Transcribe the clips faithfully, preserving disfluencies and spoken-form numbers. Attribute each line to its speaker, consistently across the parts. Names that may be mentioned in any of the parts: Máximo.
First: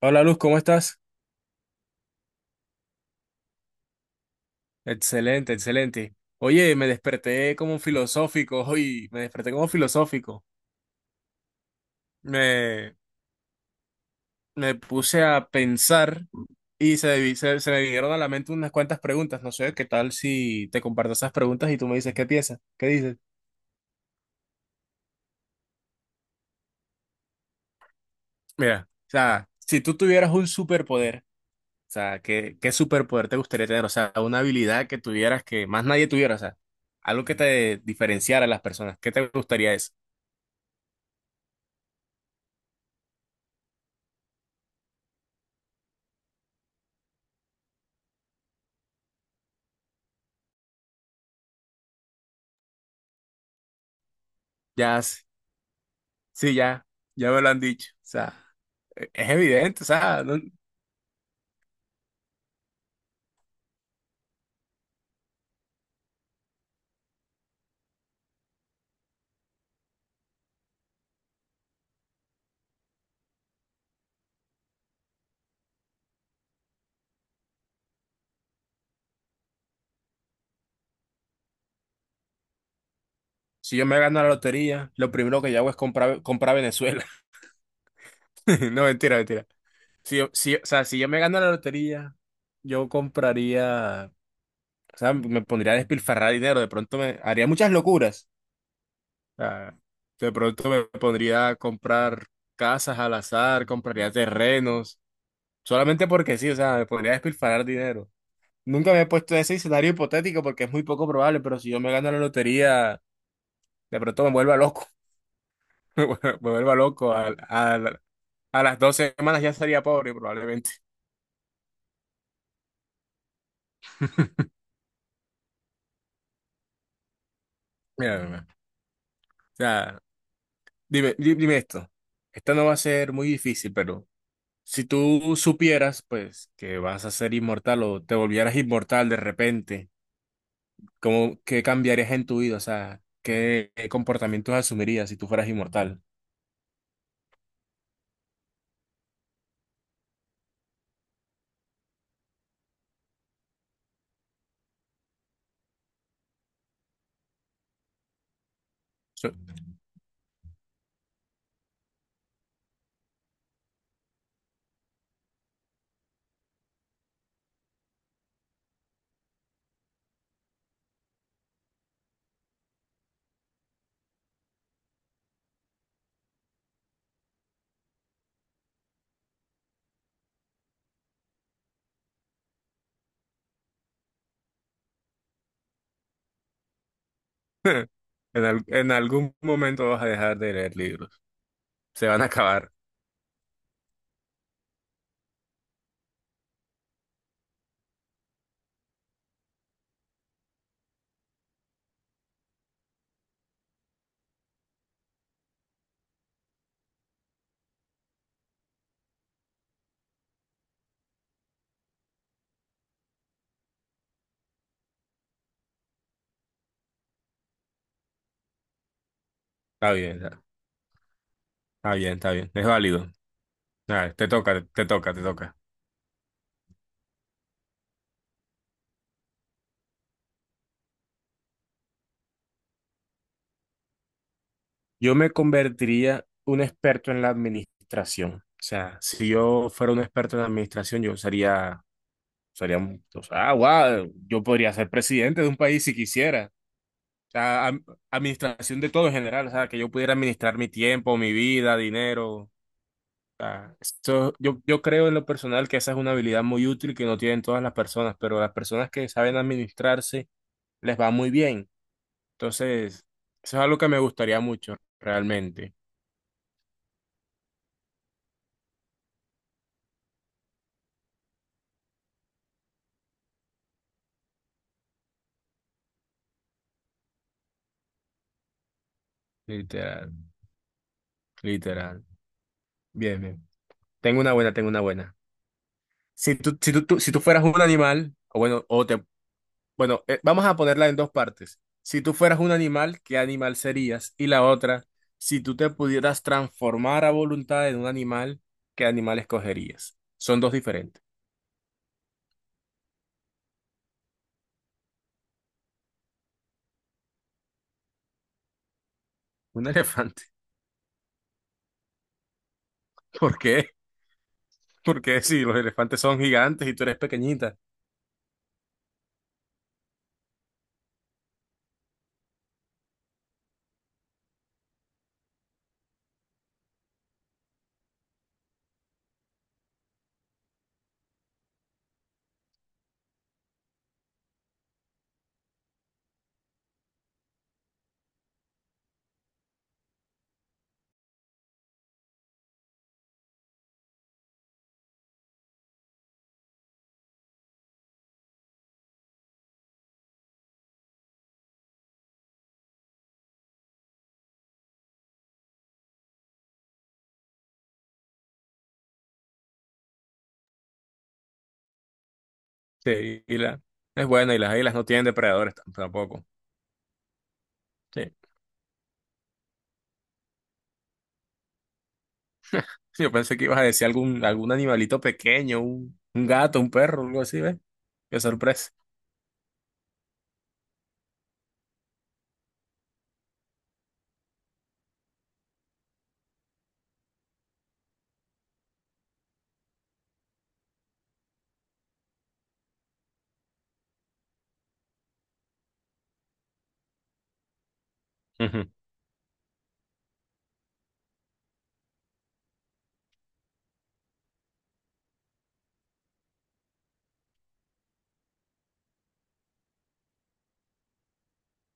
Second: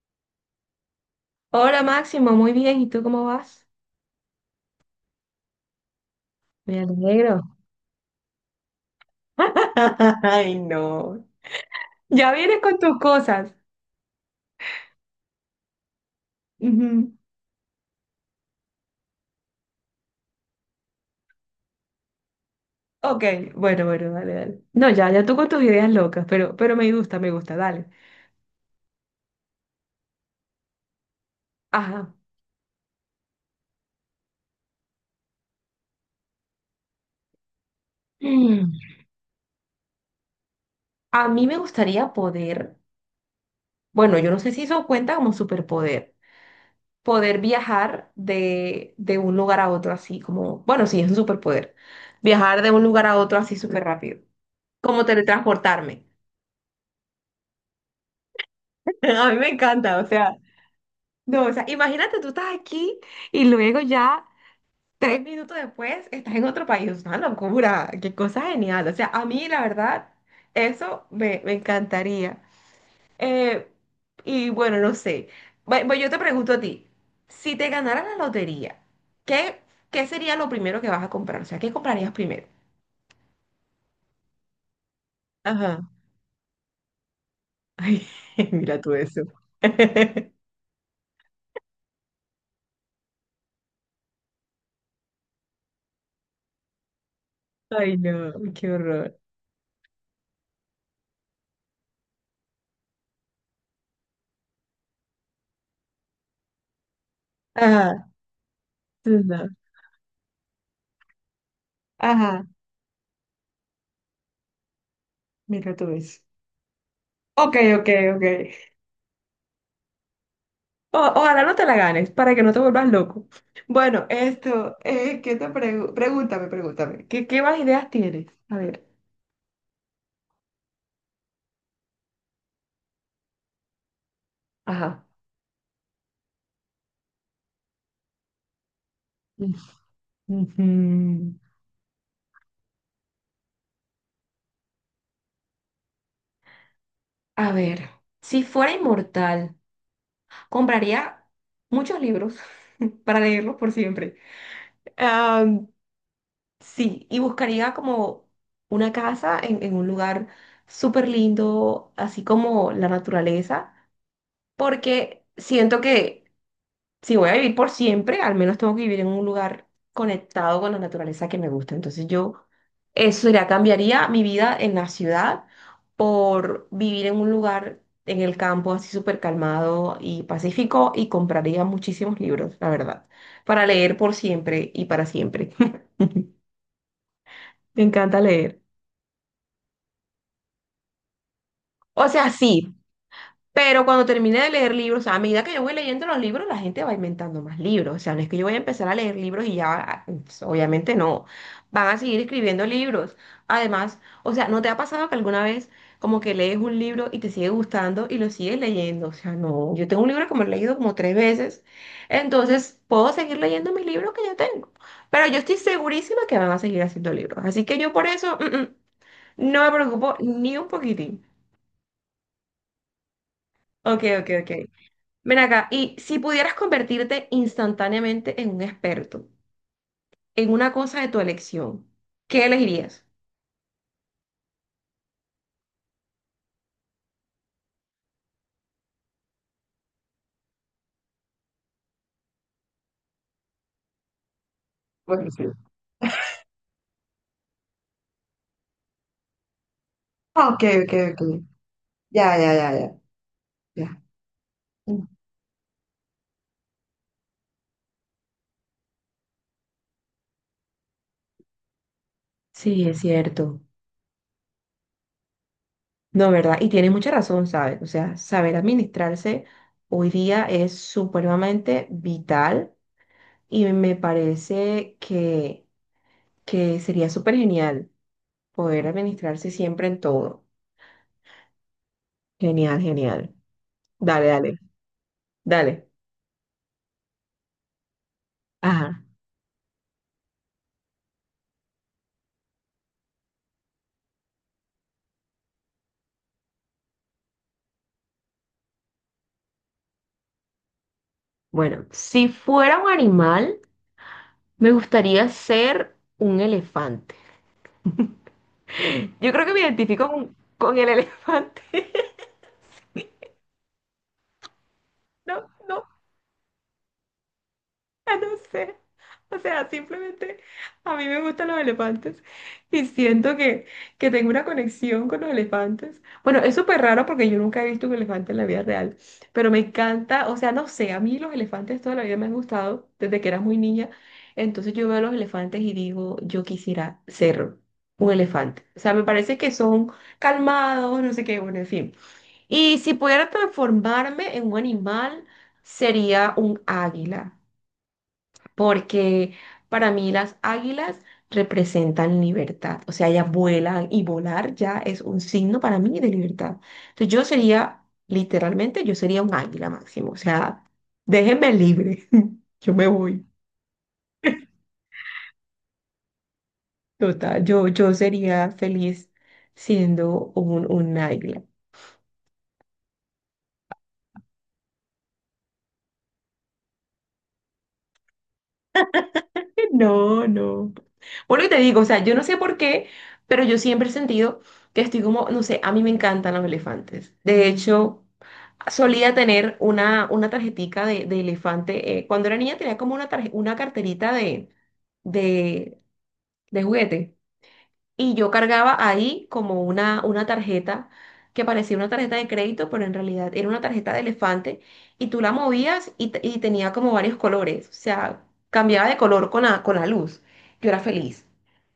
Speaker 1: Hola Luz, ¿cómo estás?
Speaker 2: Hola Máximo, muy bien. ¿Y tú cómo vas?
Speaker 1: Excelente, excelente. Oye,
Speaker 2: Me
Speaker 1: me
Speaker 2: alegro.
Speaker 1: desperté como filosófico hoy, me desperté como filosófico.
Speaker 2: Ay, no. Ya vienes con
Speaker 1: Me,
Speaker 2: tus cosas.
Speaker 1: me puse a pensar y
Speaker 2: Ujú.
Speaker 1: se, vi- se, se me vinieron a la mente unas cuantas preguntas. No sé, ¿qué tal si te comparto esas preguntas y tú me dices qué piensas? ¿Qué dices?
Speaker 2: Ok, bueno, bueno, dale, dale. No, ya, ya tú con tus ideas locas, pero, pero me gusta, me gusta, dale.
Speaker 1: Mira, o sea, si tú tuvieras un superpoder, o
Speaker 2: Ajá.
Speaker 1: sea, ¿qué, qué superpoder te gustaría tener? O sea, una habilidad que tuvieras que más nadie tuviera, o sea, algo que te diferenciara a las
Speaker 2: Mm.
Speaker 1: personas. ¿Qué te gustaría eso?
Speaker 2: A mí me gustaría poder, bueno, yo no sé si eso cuenta como superpoder, poder viajar de, de un lugar a otro así, como, bueno, sí, es un superpoder. Viajar de un lugar a otro así súper rápido,
Speaker 1: Ya.
Speaker 2: como teletransportarme.
Speaker 1: Sí, ya, ya me lo han dicho. O sea, e-
Speaker 2: A
Speaker 1: es
Speaker 2: mí me
Speaker 1: evidente, o
Speaker 2: encanta, o
Speaker 1: sea,
Speaker 2: sea.
Speaker 1: no-
Speaker 2: No, o sea, imagínate, tú estás aquí y luego ya tres minutos después estás en otro país. Es una locura, qué cosa genial. O sea, a mí la verdad, eso me, me encantaría. Eh, y bueno, no sé. Bu- Bueno, yo te pregunto a ti, si te ganara la lotería, ¿qué, qué sería lo primero que vas a comprar? O sea, ¿qué comprarías primero?
Speaker 1: Si yo me gano la lotería, lo primero que yo hago es
Speaker 2: Ajá.
Speaker 1: comprar, comprar Venezuela.
Speaker 2: Ay, mira
Speaker 1: No,
Speaker 2: tú
Speaker 1: mentira,
Speaker 2: eso.
Speaker 1: mentira. Si yo, si, o sea, si yo me gano la lotería, yo compraría, o sea, me pondría a despilfarrar dinero, de pronto me haría muchas
Speaker 2: Ay,
Speaker 1: locuras.
Speaker 2: no, qué horror.
Speaker 1: O sea, de pronto me pondría a comprar casas al azar, compraría terrenos, solamente porque sí, o sea, me pondría a despilfarrar
Speaker 2: Ajá,
Speaker 1: dinero. Nunca me he puesto
Speaker 2: no.
Speaker 1: ese escenario hipotético porque es muy poco probable, pero si yo me gano la
Speaker 2: Ajá,
Speaker 1: lotería, de pronto me vuelva loco,
Speaker 2: mira tú
Speaker 1: me
Speaker 2: eso.
Speaker 1: vuelva loco. Al-
Speaker 2: Ok, ok,
Speaker 1: al-
Speaker 2: ok.
Speaker 1: a las dos semanas ya sería pobre, probablemente.
Speaker 2: O- ojalá no te la ganes para que no te vuelvas loco. Bueno, esto, eh, ¿qué te pregu- pregúntame, pregúntame. ¿Qué, qué más ideas
Speaker 1: Mira,
Speaker 2: tienes?
Speaker 1: mira,
Speaker 2: A ver.
Speaker 1: o sea, dime, di- dime esto. Esta no va a ser muy difícil, pero si
Speaker 2: Ajá.
Speaker 1: tú supieras, pues, que vas a ser inmortal o te volvieras inmortal de repente,
Speaker 2: Ujú.
Speaker 1: ¿cómo, qué cambiarías en tu vida? O sea, ¿qué, qué comportamientos asumirías si tú fueras inmortal?
Speaker 2: A ver, si fuera inmortal, compraría muchos libros para leerlos por siempre. Am, sí, y buscaría como una
Speaker 1: So-
Speaker 2: casa en, en un lugar súper lindo, así como la naturaleza, porque siento que si voy a vivir por siempre, al menos tengo que vivir en un lugar conectado con la naturaleza que me gusta. Entonces yo, eso ya cambiaría mi vida en la ciudad por vivir en un lugar en el campo así súper calmado y pacífico, y compraría muchísimos libros, la verdad, para leer por siempre y para siempre. Me encanta
Speaker 1: En,
Speaker 2: leer.
Speaker 1: al- en algún momento vas a dejar de leer libros. Se
Speaker 2: O
Speaker 1: van a
Speaker 2: sea,
Speaker 1: acabar.
Speaker 2: sí, pero cuando termine de leer libros, o sea, a medida que yo voy leyendo los libros, la gente va inventando más libros. O sea, no es que yo voy a empezar a leer libros y ya, ah, pues, obviamente no. Van a seguir escribiendo libros. Además, o sea, ¿no te ha pasado que alguna vez como que lees un libro y te sigue gustando y lo sigues leyendo? O sea, no. Yo tengo un libro que me lo he leído como tres veces. Entonces, puedo seguir leyendo mis libros que yo tengo. Pero yo estoy segurísima que van a seguir haciendo libros. Así que yo por eso, mm, mm, no me
Speaker 1: Está
Speaker 2: preocupo
Speaker 1: bien, está
Speaker 2: ni un poquitín.
Speaker 1: está bien, está bien. Es válido.
Speaker 2: Ok,
Speaker 1: Dale, te
Speaker 2: ok, ok.
Speaker 1: toca, te toca, te
Speaker 2: Ven
Speaker 1: toca.
Speaker 2: acá, y si pudieras convertirte instantáneamente en un experto, en una cosa de tu elección, ¿qué elegirías?
Speaker 1: Yo me convertiría un experto en la administración. O sea, si yo fuera un experto en la administración, yo sería, sería, un- o sea, ah, wow, yo podría ser presidente de un país si quisiera. O sea, am- administración de todo en general. O sea, que yo pudiera
Speaker 2: Ah,
Speaker 1: administrar
Speaker 2: ok,
Speaker 1: mi
Speaker 2: ok,
Speaker 1: tiempo,
Speaker 2: ok.
Speaker 1: mi vida, dinero.
Speaker 2: Ya,
Speaker 1: O
Speaker 2: ya, ya, ya,
Speaker 1: sea,
Speaker 2: ya.
Speaker 1: esto- yo, yo
Speaker 2: Mm.
Speaker 1: creo en lo personal que esa es una habilidad muy útil que no tienen todas las personas, pero las personas que saben administrarse les va muy bien.
Speaker 2: Sí, es
Speaker 1: Entonces, eso
Speaker 2: cierto.
Speaker 1: es algo que me gustaría mucho, realmente.
Speaker 2: No, ¿verdad? Y tienes mucha razón, ¿sabes? O sea, saber administrarse hoy día es supremamente vital y me parece que, que sería súper genial poder administrarse siempre en
Speaker 1: Literal,
Speaker 2: todo.
Speaker 1: literal.
Speaker 2: Genial,
Speaker 1: Bien,
Speaker 2: genial.
Speaker 1: bien. Tengo
Speaker 2: Dale,
Speaker 1: una buena,
Speaker 2: dale,
Speaker 1: tengo una buena.
Speaker 2: dale.
Speaker 1: Si tú, si tú, tú- si tú fueras un animal, o bueno, o
Speaker 2: Ajá.
Speaker 1: te, bueno, eh, vamos a ponerla en dos partes. Si tú fueras un animal, ¿qué animal serías? Y la otra, si tú te pudieras transformar a voluntad en un animal, ¿qué animal escogerías? Son dos diferentes.
Speaker 2: Bueno, si fuera un animal, me gustaría ser un elefante. Yo creo que me
Speaker 1: Un
Speaker 2: identifico
Speaker 1: elefante.
Speaker 2: con, con el elefante.
Speaker 1: ¿Por qué? Porque si
Speaker 2: No,
Speaker 1: los
Speaker 2: no.
Speaker 1: elefantes son gigantes y tú eres pequeñita.
Speaker 2: No sé. O sea, simplemente a mí me gustan los elefantes y siento que, que tengo una conexión con los elefantes. Bueno, es súper raro porque yo nunca he visto un elefante en la vida real, pero me encanta, o sea, no sé, a mí los elefantes toda la vida me han gustado desde que era muy niña. Entonces yo veo a los elefantes y digo, yo quisiera ser un elefante. O sea, me parece que son calmados, no sé qué, bueno, en fin. Y si pudiera transformarme en un animal, sería un águila porque para mí las águilas representan libertad, o sea, ellas vuelan y volar ya es un signo para mí de libertad. Entonces yo sería, literalmente, yo sería un águila, Máximo, o sea, déjenme libre, yo me
Speaker 1: Sí,
Speaker 2: voy,
Speaker 1: y la, es buena y las águilas no tienen depredadores tam- tampoco.
Speaker 2: total, yo, yo
Speaker 1: Sí.
Speaker 2: sería feliz siendo un, un águila.
Speaker 1: Sí, yo pensé que ibas a decir algún, algún animalito pequeño, un, un gato, un perro, algo así, ¿ves? Qué sorpresa.
Speaker 2: No, no. Bueno, y te digo, o sea, yo no sé por qué, pero yo siempre he sentido que estoy como, no sé, a mí me encantan los elefantes. De hecho, solía tener una, una tarjetica de, de elefante. Eh, cuando era niña tenía como una, tarje- una carterita de, de, de juguete. Y yo
Speaker 1: Ujú.
Speaker 2: cargaba ahí como una, una tarjeta que parecía una tarjeta de crédito, pero en realidad era una tarjeta de elefante. Y tú la movías y, te- y tenía como varios colores. O sea, cambiaba de color con la, con la luz. Yo era feliz.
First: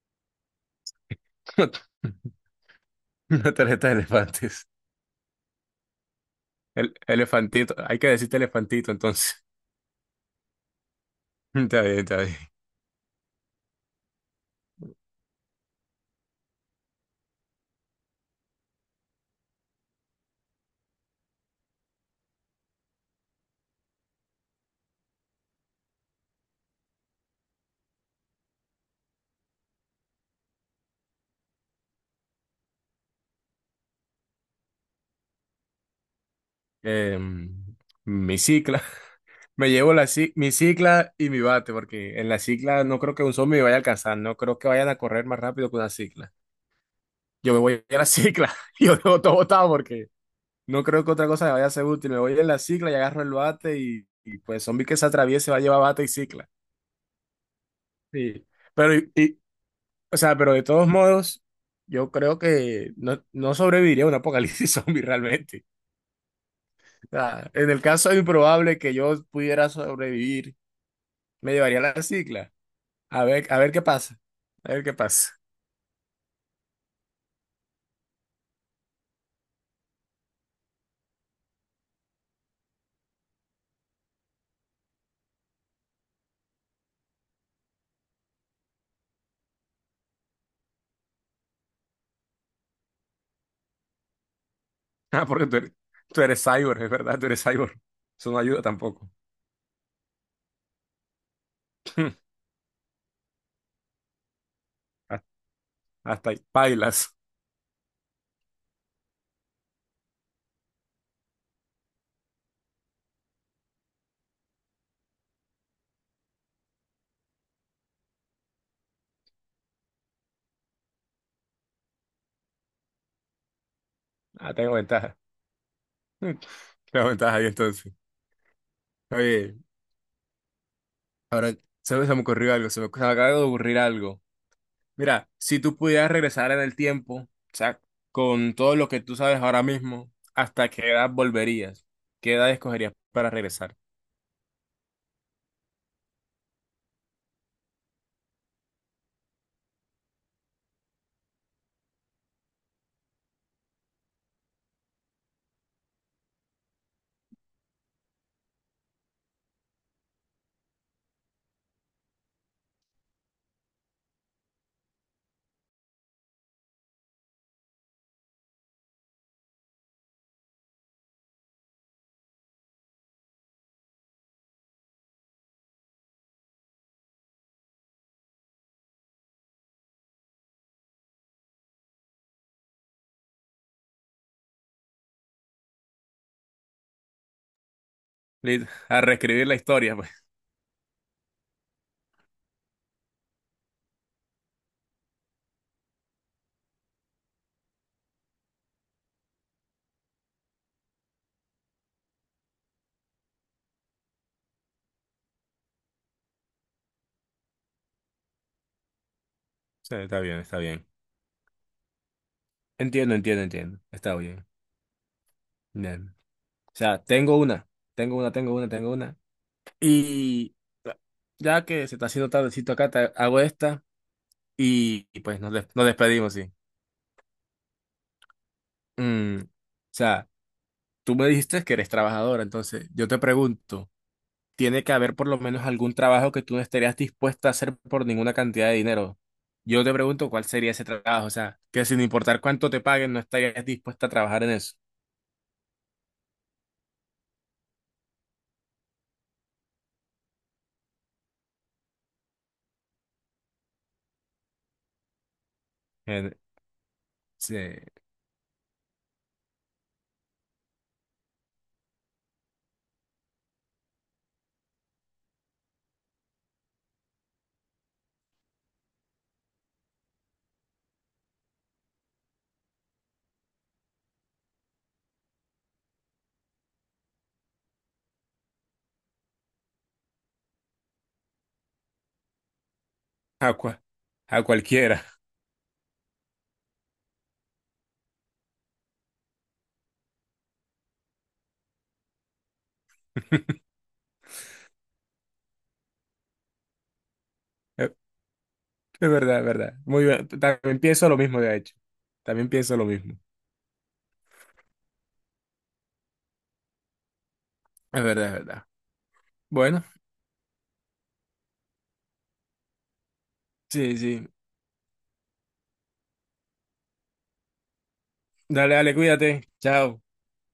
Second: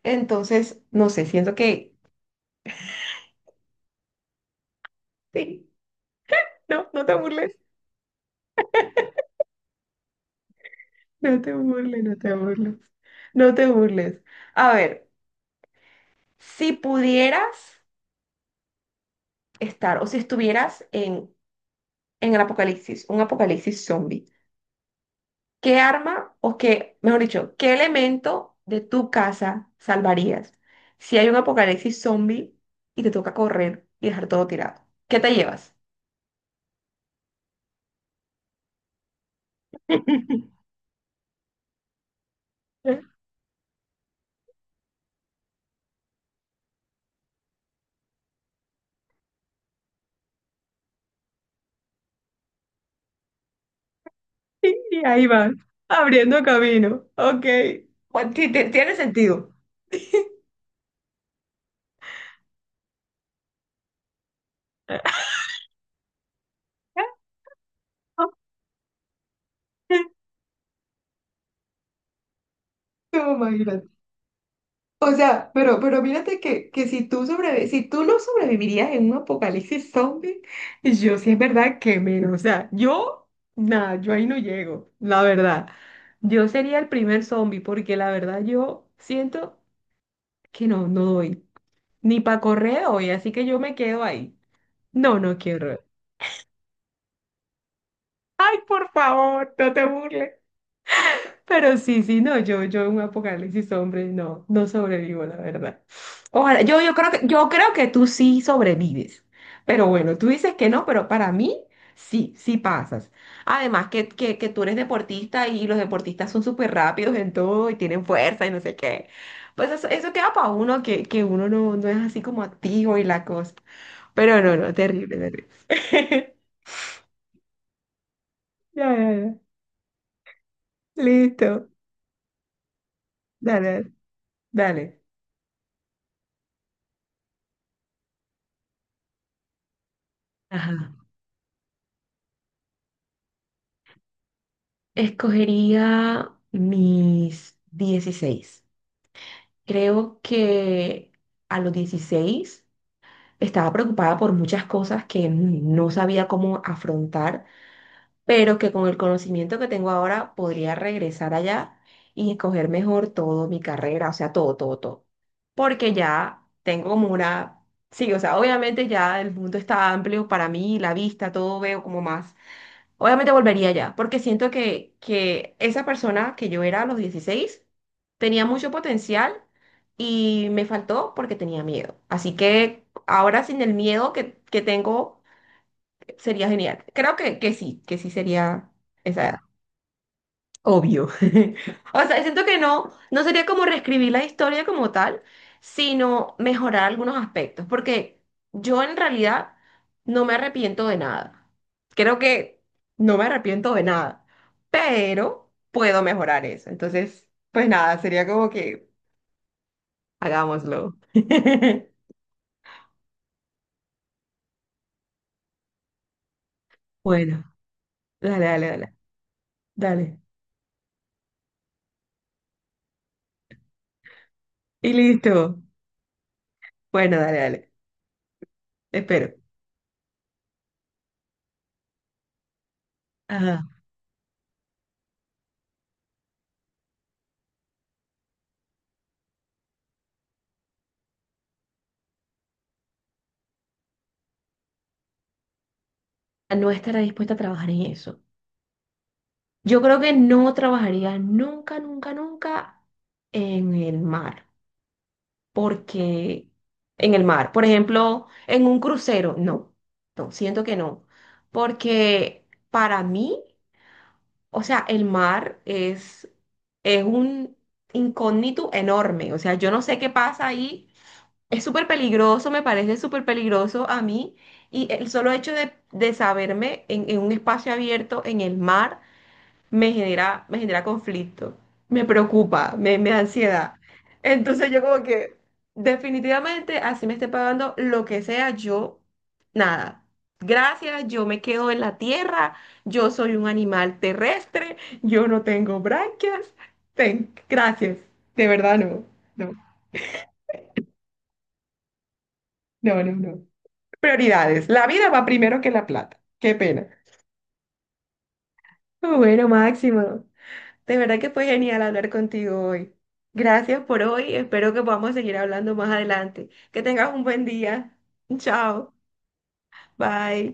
Speaker 2: Entonces, no sé, siento que...
Speaker 1: Una tarjeta de elefantes.
Speaker 2: Sí, no,
Speaker 1: El,
Speaker 2: no te burles.
Speaker 1: elefantito, hay que decirte elefantito entonces.
Speaker 2: No te
Speaker 1: Está bien,
Speaker 2: burles, no
Speaker 1: está
Speaker 2: te
Speaker 1: bien.
Speaker 2: burles. No te burles. A ver. Si pudieras estar o si estuvieras en, en el apocalipsis, un apocalipsis zombie, ¿qué arma o qué, mejor dicho, qué elemento de tu casa salvarías si hay un apocalipsis zombie y te toca correr y dejar todo tirado? ¿Qué te llevas?
Speaker 1: Em, mi cicla. Me llevo la, ci- mi cicla y mi bate, porque en la cicla no creo que un zombie me vaya a alcanzar, no creo que vayan a correr más rápido que una cicla. Yo me voy a la cicla, y yo dejo todo botado porque no creo que otra cosa me vaya a ser útil. Me voy en la cicla y agarro el bate y, y, pues zombie que
Speaker 2: Y
Speaker 1: se
Speaker 2: ahí va,
Speaker 1: atraviese va a llevar bate y
Speaker 2: abriendo
Speaker 1: cicla.
Speaker 2: camino. Ok. Bueno,
Speaker 1: Sí.
Speaker 2: ti- ti- tiene
Speaker 1: Pero, y, y-
Speaker 2: sentido.
Speaker 1: o sea, pero de todos modos, yo creo que no, no sobreviviría a un apocalipsis zombie realmente. O sea, en el caso improbable que yo pudiera sobrevivir, me llevaría la cicla.
Speaker 2: Tú,
Speaker 1: A ver, a ver qué
Speaker 2: imagínate.
Speaker 1: pasa. A ver qué
Speaker 2: O
Speaker 1: pasa.
Speaker 2: sea, pero, pero mírate que, que si tú sobrevi- si tú no sobrevivirías en un apocalipsis zombie, yo sí es verdad que menos. O sea, yo, nada, yo ahí no llego, la verdad. Yo sería el primer zombie porque la verdad yo siento que no, no doy. Ni para correr hoy, así que yo me quedo ahí. No,
Speaker 1: Ah,
Speaker 2: no
Speaker 1: porque tú eres,
Speaker 2: quiero.
Speaker 1: tú eres cyborg, es verdad, tú eres cyborg. Eso no
Speaker 2: Ay,
Speaker 1: ayuda
Speaker 2: por
Speaker 1: tampoco.
Speaker 2: favor, no te burles. Pero sí, sí, no, yo, yo en un apocalipsis hombre, no, no
Speaker 1: Hasta
Speaker 2: sobrevivo, la verdad.
Speaker 1: hasta ahí,
Speaker 2: Ojalá, yo, yo creo
Speaker 1: bailas.
Speaker 2: que, yo creo que tú sí sobrevives. Pero bueno, tú dices que no, pero para mí sí, sí pasas. Además que, que, que tú eres deportista y los deportistas son súper rápidos en todo y tienen fuerza y no sé qué. Pues eso, eso queda para uno, que, que uno no, no es así como activo y la cosa. Pero
Speaker 1: Ah,
Speaker 2: no,
Speaker 1: tengo
Speaker 2: no,
Speaker 1: ventaja.
Speaker 2: terrible, terrible.
Speaker 1: Tengo ventaja ahí entonces.
Speaker 2: Ya, ya, ya.
Speaker 1: Oye,
Speaker 2: Listo.
Speaker 1: ahora se, se me ocurrió algo, se me, se me acaba de ocurrir
Speaker 2: Dale,
Speaker 1: algo.
Speaker 2: dale.
Speaker 1: Mira, si tú pudieras regresar en el tiempo, o sea, con todo lo que tú sabes ahora mismo, ¿hasta qué
Speaker 2: Ajá.
Speaker 1: edad volverías? ¿Qué edad escogerías para regresar?
Speaker 2: Escogería mis dieciséis. Creo que a los dieciséis estaba preocupada por muchas cosas que no sabía cómo afrontar, pero que con el conocimiento que tengo ahora podría regresar allá y escoger mejor todo mi carrera, o sea, todo, todo, todo. Porque ya tengo como una... Sí, o sea, obviamente ya el mundo está amplio para mí, la vista, todo veo como más. Obviamente volvería allá porque siento que, que esa persona que yo era a los dieciséis tenía mucho potencial y me faltó porque tenía miedo. Así que ahora sin el miedo que, que tengo sería genial. Creo que, que sí, que sí
Speaker 1: Li-
Speaker 2: sería
Speaker 1: A
Speaker 2: esa edad.
Speaker 1: reescribir la historia, pues.
Speaker 2: Obvio. O sea, siento que no, no sería como reescribir la historia como tal, sino mejorar algunos aspectos, porque yo en realidad no me arrepiento de nada. Creo que no me arrepiento de nada, pero puedo mejorar eso. Entonces, pues nada, sería como que
Speaker 1: Sí, está bien, está bien.
Speaker 2: hagámoslo.
Speaker 1: Entiendo, entiendo, entiendo. Está bien. Bien. O sea, tengo
Speaker 2: Bueno,
Speaker 1: una, tengo una,
Speaker 2: dale,
Speaker 1: tengo
Speaker 2: dale,
Speaker 1: una, tengo
Speaker 2: dale,
Speaker 1: una.
Speaker 2: dale.
Speaker 1: Y ya que se está haciendo tardecito acá, te hago esta
Speaker 2: Y
Speaker 1: y, y pues nos,
Speaker 2: listo.
Speaker 1: des- nos despedimos, sí.
Speaker 2: Bueno, dale, dale. Espero.
Speaker 1: Mm, o sea. Tú me dijiste que eres trabajadora, entonces yo te
Speaker 2: Ajá.
Speaker 1: pregunto, ¿tiene que haber por lo menos algún trabajo que tú no estarías dispuesta a hacer por ninguna cantidad de dinero? Yo te pregunto cuál sería ese trabajo, o sea, que sin importar cuánto te paguen, no estarías dispuesta a trabajar en eso,
Speaker 2: No estará dispuesta a trabajar en eso. Yo creo que no trabajaría nunca, nunca, nunca en el mar,
Speaker 1: en-
Speaker 2: porque en el mar, por
Speaker 1: se-
Speaker 2: ejemplo, en un crucero, no, no, siento que no, porque para mí, o sea, el mar es, es un incógnito enorme, o sea, yo no sé qué pasa ahí, es súper peligroso, me parece súper peligroso a mí, y el solo hecho de, de saberme en en un espacio abierto en el mar, me genera, me genera conflicto, me preocupa, me, me da
Speaker 1: a,
Speaker 2: ansiedad.
Speaker 1: cua- a
Speaker 2: Entonces yo como
Speaker 1: cualquiera.
Speaker 2: que definitivamente así me esté pagando lo que sea, yo nada. Gracias, yo me quedo en la tierra, yo soy un animal terrestre, yo no tengo branquias. Ten, gracias, de verdad no,
Speaker 1: Es verdad, es
Speaker 2: no,
Speaker 1: verdad. Muy bien. También pienso lo mismo, de hecho. También pienso lo
Speaker 2: no, no,
Speaker 1: mismo.
Speaker 2: no. Prioridades, la vida va primero que la plata, qué pena.
Speaker 1: Es verdad, es verdad.
Speaker 2: Bueno,
Speaker 1: Bueno,
Speaker 2: Máximo. De verdad que fue genial hablar contigo hoy. Gracias
Speaker 1: sí,
Speaker 2: por
Speaker 1: sí.
Speaker 2: hoy. Espero que podamos seguir hablando más adelante. Que tengas un buen día.
Speaker 1: Dale,
Speaker 2: Chao.
Speaker 1: dale, cuídate. Chao.
Speaker 2: Bye.